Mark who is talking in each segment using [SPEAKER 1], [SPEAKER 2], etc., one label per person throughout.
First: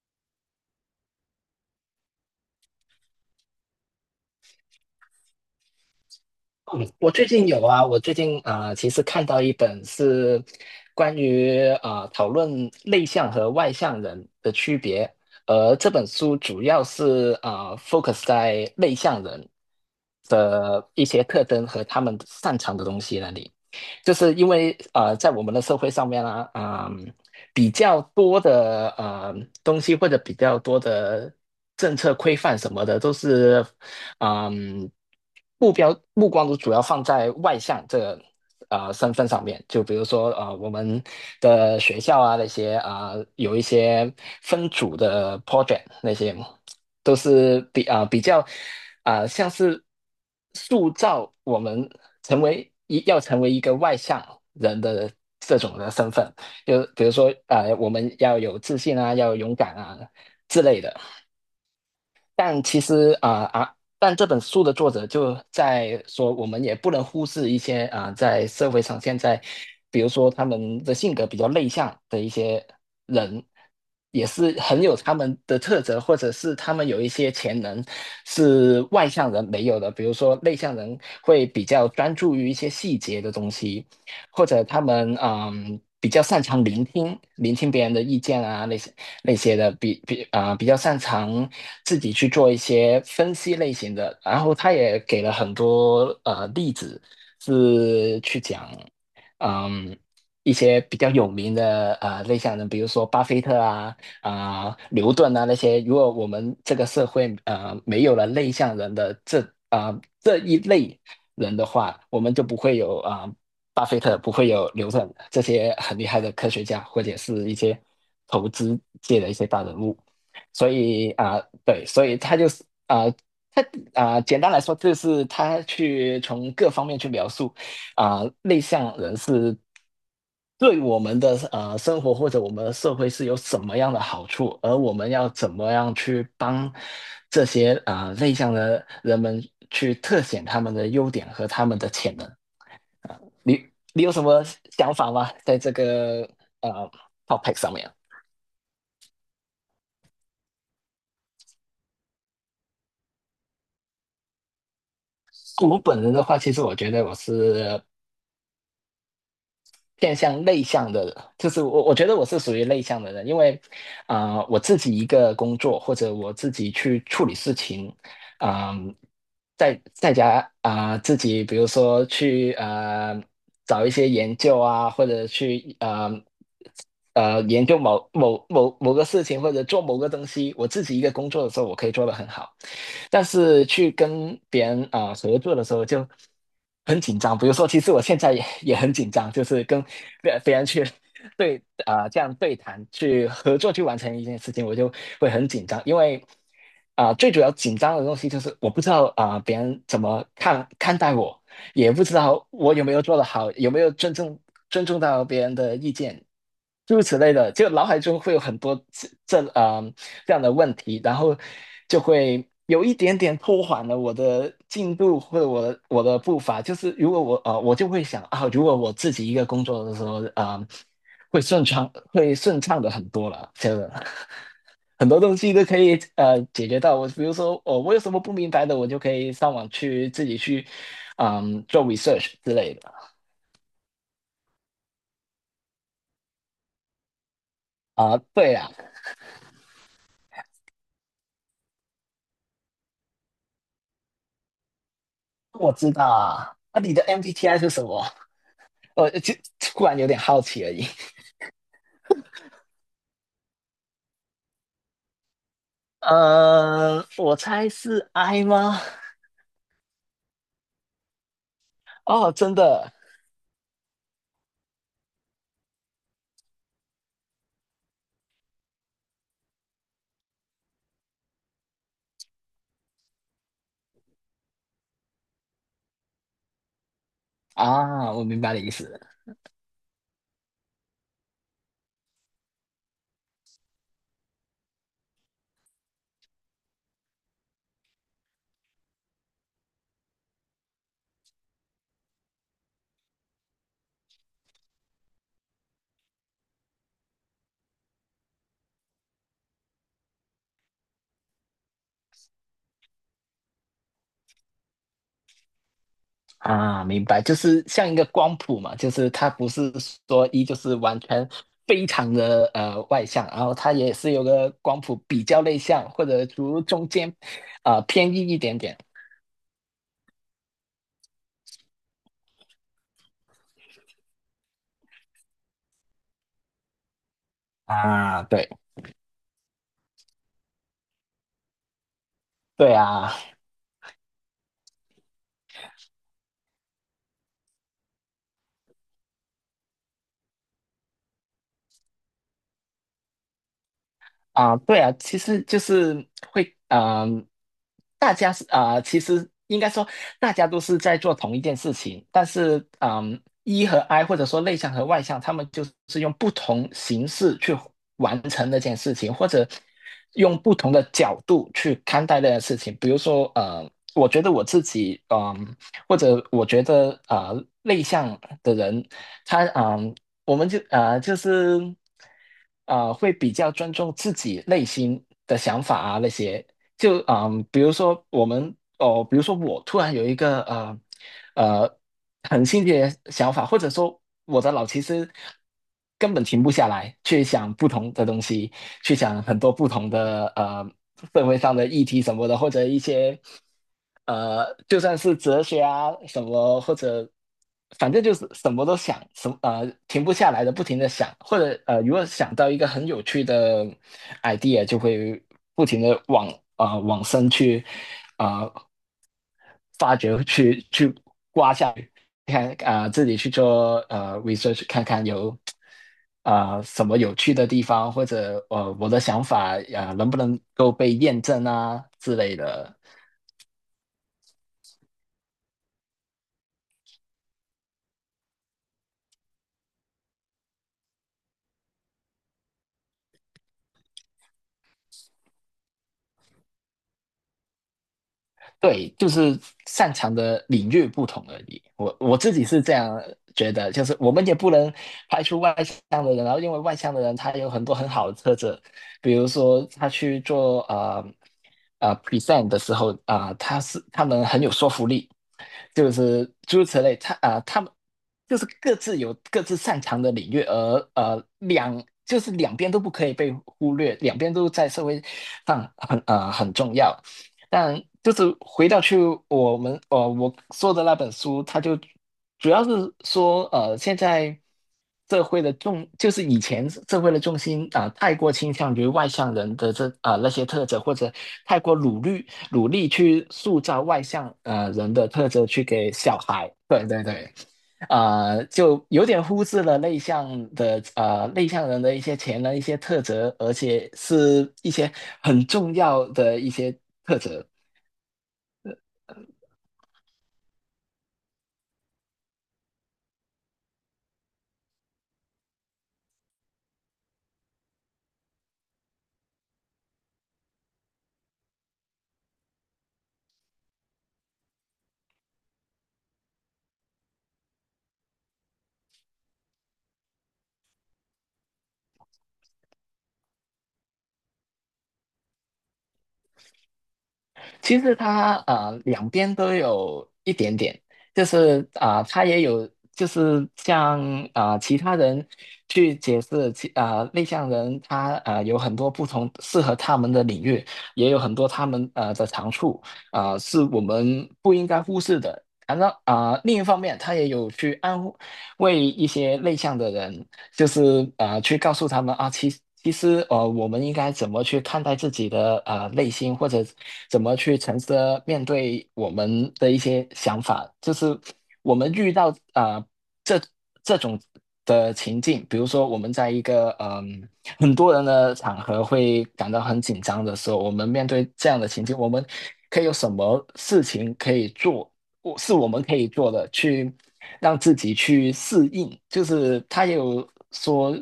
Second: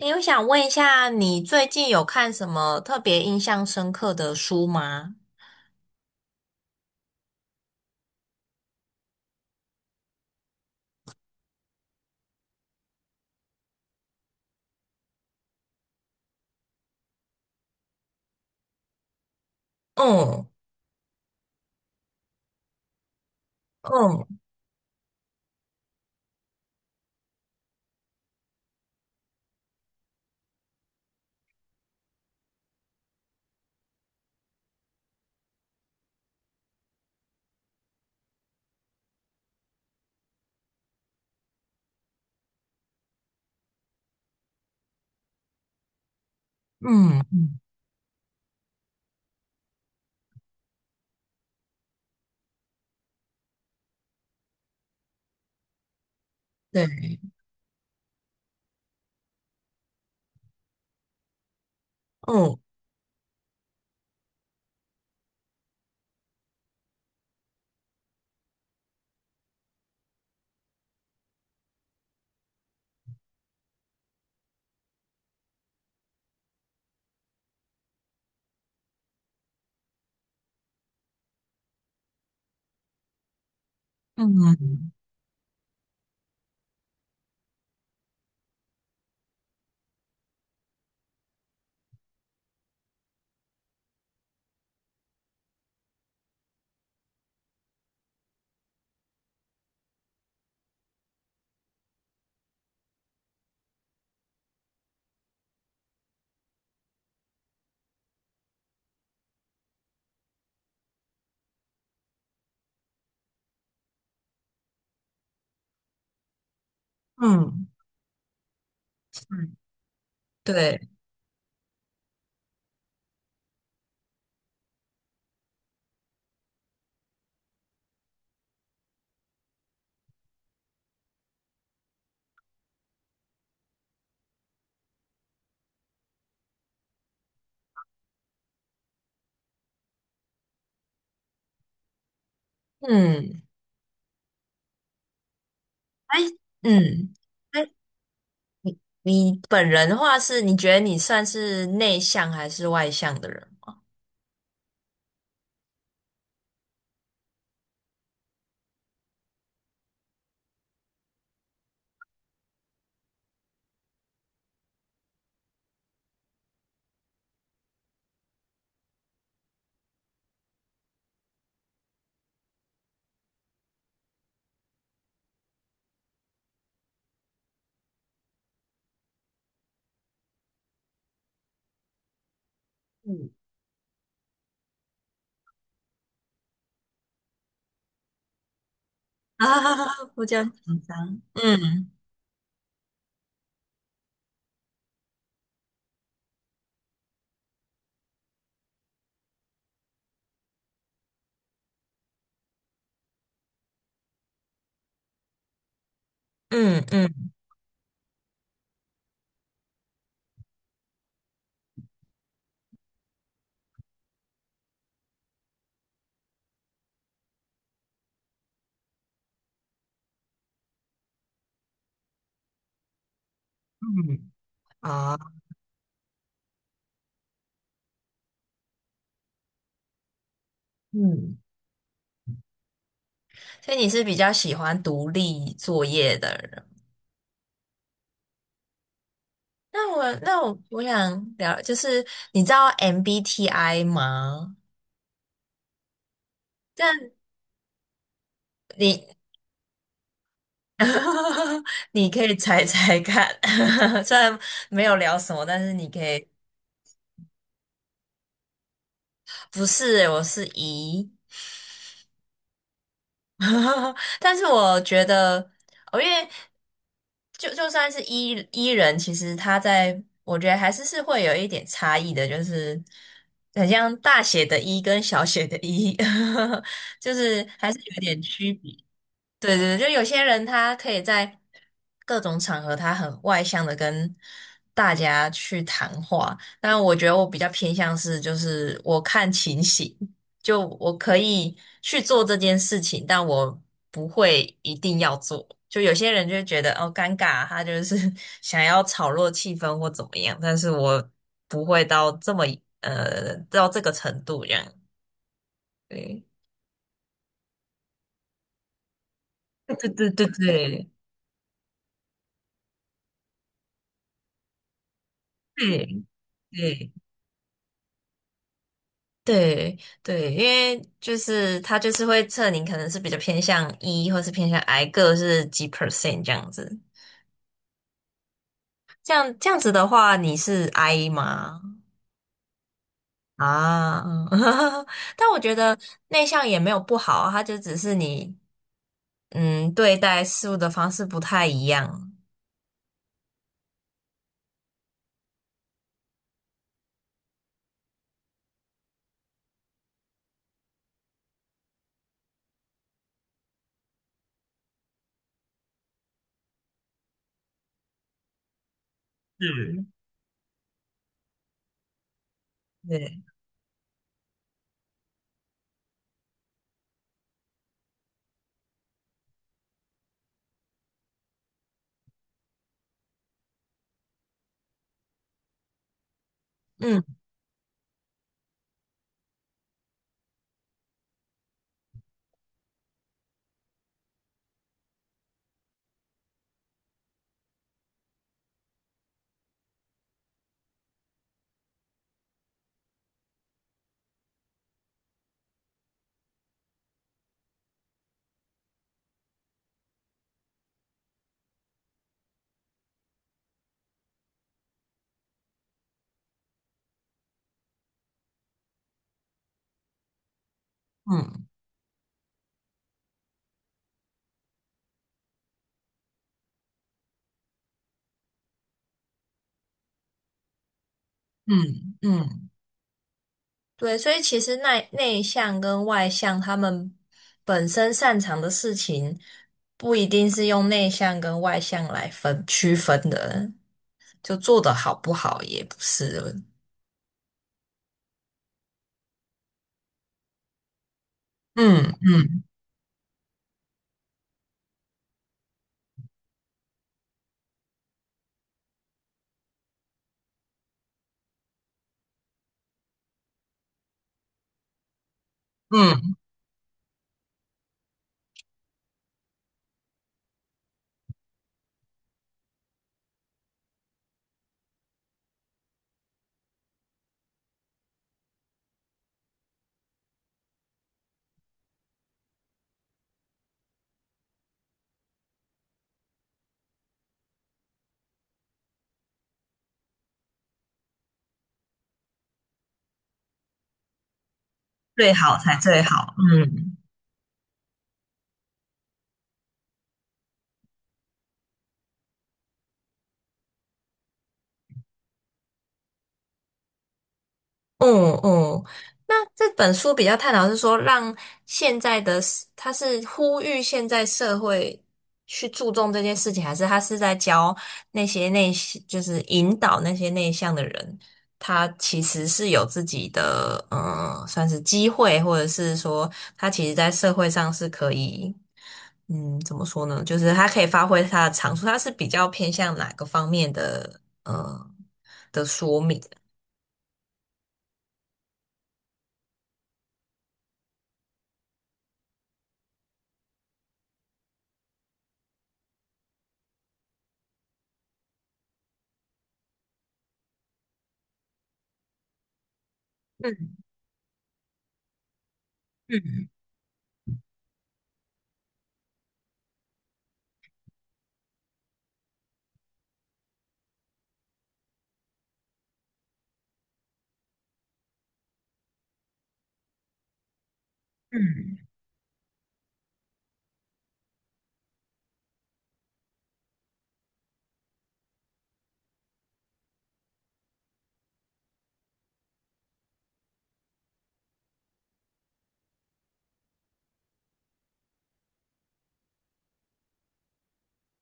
[SPEAKER 1] 诶，我想问一下，你最近有看什么特别印象深刻的书吗？
[SPEAKER 2] 嗯，我最近有啊，我最近其实看到一本是关于讨论内向和外向人的区别，而这本书主要是focus 在内向人
[SPEAKER 1] 嗯
[SPEAKER 2] 的一些特征和他们擅长的东西那里。就
[SPEAKER 1] 嗯
[SPEAKER 2] 是因为啊，在我们的社会上面呢、啊，嗯、比较多的东西，或者比较多的政策规范什么的，都是嗯，目光都主要放在外向这个身份上面，就比如说我们的学校啊那些，有一些分组的 project 那些，都
[SPEAKER 1] 嗯，嗯
[SPEAKER 2] 是比较像是塑造我们成为一个外向人的这种的身份。就比如
[SPEAKER 1] 对，
[SPEAKER 2] 说我们要有自信啊，要勇敢啊之类的。
[SPEAKER 1] 嗯
[SPEAKER 2] 但其实但这本书的作者就在说，我们也不能忽视一些在社会上，现在比如说他们的性格比较内向的一些人，也是很有他们的特质，或者是他们有一些潜能是外向人没有的。比如说内向人会比较专注于一些细节的东西，或者他
[SPEAKER 1] 嗯
[SPEAKER 2] 们比较擅长聆听，聆听别人的意见啊，那些。那些的比比啊、比较擅长自己去做一些分析类型的。然后他也给了很多例子，是去讲嗯一些比较有名的内向人，比如说巴菲特啊、牛顿啊那些。如果我们这个社会没有了内向人的这一类人的话，我们就不会有巴菲特，不会有牛顿这些很厉害的科学家，或者是一
[SPEAKER 1] 嗯，
[SPEAKER 2] 些投资界的一些
[SPEAKER 1] 嗯，
[SPEAKER 2] 大人物。所
[SPEAKER 1] 对，
[SPEAKER 2] 以对，所以他就是他简单来说，就是他去从各方面去描述内向人是对我们的生活或者我们的社会是有什么样的好处，而我们要怎么样去帮这些内向的人们去特显他们的优点和他们的潜能。
[SPEAKER 1] 嗯，
[SPEAKER 2] 你你有什么想法吗？在这
[SPEAKER 1] 哎，
[SPEAKER 2] 个呃
[SPEAKER 1] 嗯，
[SPEAKER 2] topic
[SPEAKER 1] 哎，
[SPEAKER 2] 上面。
[SPEAKER 1] 你本人的话是，你觉得你算是内向还是外向的人？
[SPEAKER 2] 我本人的话，其实我觉得我是偏向内向的人。就是我觉得我是属于内向的人，因为我自己一个工作，或者我自己去处理事情，嗯，在家自己比如说去找一些研究啊，或者去研究某个事情，或者做某个东西，我自己一个工作的时候，我可以做得很好。但
[SPEAKER 1] 嗯
[SPEAKER 2] 是去跟别人合作的时候就很紧张。比如说，其实我现在也很紧张，就是跟
[SPEAKER 1] 啊，不这样
[SPEAKER 2] 别人
[SPEAKER 1] 紧
[SPEAKER 2] 去
[SPEAKER 1] 张。
[SPEAKER 2] 对
[SPEAKER 1] 嗯
[SPEAKER 2] 这样对谈去合作去完成一件事情，我就会很紧张。因为最主要紧张的东西就是我不知道别人怎么看待我，也不知道我有没有做得好，有没有尊重到别人的意见，
[SPEAKER 1] 嗯
[SPEAKER 2] 诸如此
[SPEAKER 1] 嗯
[SPEAKER 2] 类的。就脑海中会有很多这样的问题，然后就会有一点点拖缓了我的进度或者我的步伐。就是如果我啊，我就会想啊，如果我自己一个工作的时候，会顺畅，会顺畅的很多了。真的，
[SPEAKER 1] 嗯
[SPEAKER 2] 很
[SPEAKER 1] 啊，
[SPEAKER 2] 多东西都可以解决到。我比如说，哦，我有什么不明白的，我就可以上网去自己去，
[SPEAKER 1] 嗯，
[SPEAKER 2] 嗯，做 research 之类的。
[SPEAKER 1] 所以你是比较喜欢独立作业的人。
[SPEAKER 2] 对啊，
[SPEAKER 1] 那我想聊，就是你知道 MBTI 吗？
[SPEAKER 2] 我知道啊。那、你的
[SPEAKER 1] 但
[SPEAKER 2] MBTI 是什么？
[SPEAKER 1] 你
[SPEAKER 2] 我突然有点好奇而已。
[SPEAKER 1] 你可以猜猜看，虽然没有聊什么，但是你可以，
[SPEAKER 2] 嗯、我猜是 I 吗？
[SPEAKER 1] 不是欸我是 E，
[SPEAKER 2] 哦，真的
[SPEAKER 1] 但是我觉得，哦，因为就算是 E 人，其实他在我觉得还是会有一点差异的，就是很像大写的 E 跟小写的 E，就是还是有
[SPEAKER 2] 啊，
[SPEAKER 1] 点
[SPEAKER 2] 我明
[SPEAKER 1] 区
[SPEAKER 2] 白你的意
[SPEAKER 1] 别。
[SPEAKER 2] 思。
[SPEAKER 1] 对，就有些人他可以在各种场合，他很外向的跟大家去谈话，但我觉得我比较偏向是，就是我看情形，就我可以去做这件事情，但我不会一定要做。就有些人就会觉得哦尴尬啊，他就是 想要炒热气氛或怎么样，但是我不会到这么到这个程度这样。对，
[SPEAKER 2] 啊，明白，就是像一个光谱嘛，就是他不是
[SPEAKER 1] 对对对对
[SPEAKER 2] 说就是
[SPEAKER 1] 对
[SPEAKER 2] 完全非常的外向，然后他也是有个光谱比较内向，
[SPEAKER 1] 对。
[SPEAKER 2] 或者除中
[SPEAKER 1] 对
[SPEAKER 2] 间偏硬一点点
[SPEAKER 1] 对对，因为就是他就是会测你可能是比较偏向 E 或是偏向 I 个是几 percent 这样子。
[SPEAKER 2] 啊，对
[SPEAKER 1] 这样子的话，你是 I 吗？
[SPEAKER 2] 对啊。
[SPEAKER 1] 啊，但我觉得内向也没有不好啊，它就只是你嗯对待事物的方式不太一样。
[SPEAKER 2] 啊，对啊，其实就是会，嗯、大家是其实应该说大家都是在做同一件事情。但是，e 和 I， 或者说内向和外向，他们就是用不同形式去完成那件事情，或者
[SPEAKER 1] 嗯，
[SPEAKER 2] 用不同的角度去看待那件事情。比如
[SPEAKER 1] 对，
[SPEAKER 2] 说，呃，我觉得我自己，或者我觉得，呃，内向的人，他，我们就会比较尊重自己内心的想法啊那些。
[SPEAKER 1] 嗯
[SPEAKER 2] 比如说我们哦，比如说我突然有一个呃很新奇的想法，或者说我的脑其实根本停不下来，去想不同的东西，去想很多不同的社会上的议题什么的，或者一些。呃，就算是哲学啊什么，或者反正就是什么都想，什么停不下来的，不停的想。或者如果想到一个很有趣的 idea，就会不停的往往深去啊、呃发掘，去
[SPEAKER 1] 嗯
[SPEAKER 2] 刮下去，看自己去做research，看看有什么有趣的地方，或者我的想法能不能够被验证啊
[SPEAKER 1] 嗯
[SPEAKER 2] 之类
[SPEAKER 1] 嗯，
[SPEAKER 2] 的。
[SPEAKER 1] 对，所以其实内向跟外向，他们本身擅长的事情，不一定是用内向跟外向来分区分的，就做得好不好也不是。
[SPEAKER 2] 对，就是擅长的领域不同而已。
[SPEAKER 1] 嗯
[SPEAKER 2] 我自
[SPEAKER 1] 嗯
[SPEAKER 2] 己是这样觉得，就是我们也不能排除外向的人。然后因为外向的人他有很多很好的特质，比如说他去做present 的时候他们很有说服力，就
[SPEAKER 1] 嗯，
[SPEAKER 2] 是诸如此类。他他们就是各自有各自擅长的领域。而就是两边都不可以被忽略，两边都在社会上很很重要。但就是回到去我说的那本书，它就主要是说现在社会的重就是以前社会的重心太过倾向于外向人的那些特质，或者太过努力努力去塑造外向人的
[SPEAKER 1] 最
[SPEAKER 2] 特
[SPEAKER 1] 好
[SPEAKER 2] 质
[SPEAKER 1] 才
[SPEAKER 2] 去
[SPEAKER 1] 最
[SPEAKER 2] 给
[SPEAKER 1] 好。
[SPEAKER 2] 小孩，
[SPEAKER 1] 嗯。
[SPEAKER 2] 对对对。就有点忽视了内向人的一些潜能、一些特质，而且是一些很重要的一些特质。
[SPEAKER 1] 嗯嗯，那这本书比较探讨是说，让现在的他是呼吁现在社会去注重这件事情，还是他是在教那些内向就是引导那些内向的人，他其实是有自己的，嗯，算是机会，或者是说他其实在社会上是可以，嗯，怎么说呢？就是他可以发挥他的长处，他是比较偏向哪个方面的，的说明？
[SPEAKER 2] 其实他啊，两边都有一点点。就是他也有就是像其他人去解释内向人他啊有很多不同适合他们的领域，也有很多他们的长处是
[SPEAKER 1] 嗯
[SPEAKER 2] 我们不应该忽视的。反正
[SPEAKER 1] 嗯
[SPEAKER 2] 另一方面，他也有去安慰一些内向的人。就是啊，去告诉他们啊，其实呃，我们应该怎么去看待自己的内心，或者怎么去诚实的面对我们的一些想法。就是
[SPEAKER 1] 嗯。
[SPEAKER 2] 我们遇到这这种的情境。比如说我们在一个很多人的场合会感到很紧张的时候，我们面对这样的情境，我们可以有什么事情可以做？我们可以做的，去让自己去适应。就是他也有说，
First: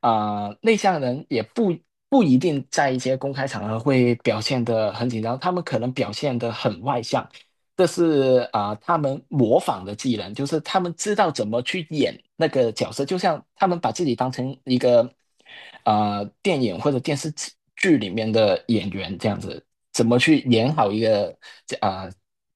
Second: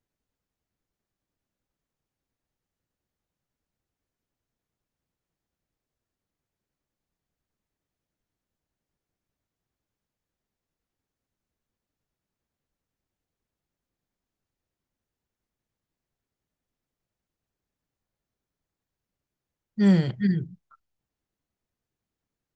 [SPEAKER 2] 内向人也不一定在一些公开场合会表现得很紧张，他们可能表现得很外向。这是他们模仿的技能，就是他们知道怎么去演那个角色，就像他们把自己当成一个电影或者电视剧里面的演员这样子。怎
[SPEAKER 1] 嗯
[SPEAKER 2] 么去
[SPEAKER 1] 嗯
[SPEAKER 2] 演好一个啊、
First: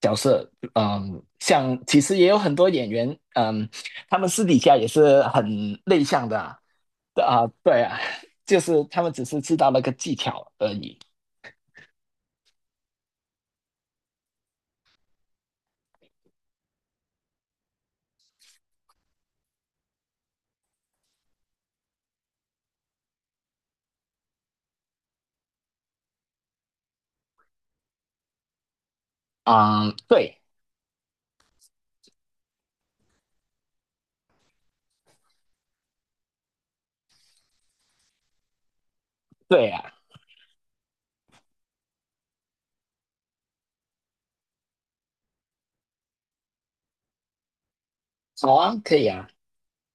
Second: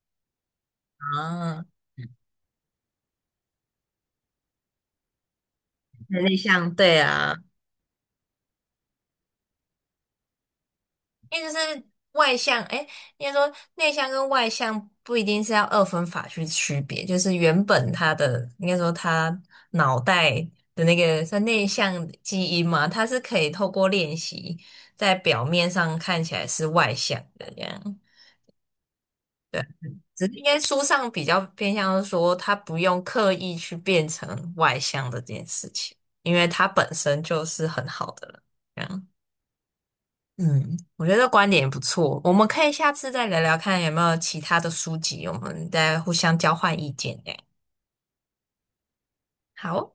[SPEAKER 2] 角色。嗯，
[SPEAKER 1] 啊，
[SPEAKER 2] 像其实也有很多演员，嗯，他们私底下也是很内
[SPEAKER 1] 对
[SPEAKER 2] 向
[SPEAKER 1] 内
[SPEAKER 2] 的啊。
[SPEAKER 1] 向对
[SPEAKER 2] 对
[SPEAKER 1] 啊，
[SPEAKER 2] 啊，对啊 就是他们只是知道那个技巧而已。
[SPEAKER 1] 因为就是外向，哎，应该说内向跟外向不一定是要二分法去区别，就是原本他的应该说他脑袋的那个算内向基因嘛，他是可以透过练习在表面上看起来是外向的这样。对，
[SPEAKER 2] 啊，
[SPEAKER 1] 只是
[SPEAKER 2] 对，
[SPEAKER 1] 应该书上比较偏向是说，他不用刻意去变成外向的这件事情，因为他本身就是很好的了。
[SPEAKER 2] 对啊，
[SPEAKER 1] 嗯，我觉得观点也不错，我们可以下次再聊聊看有没有其他的书籍，我们再互相交换意见。哎，
[SPEAKER 2] 好啊，可以啊。
[SPEAKER 1] 好哦。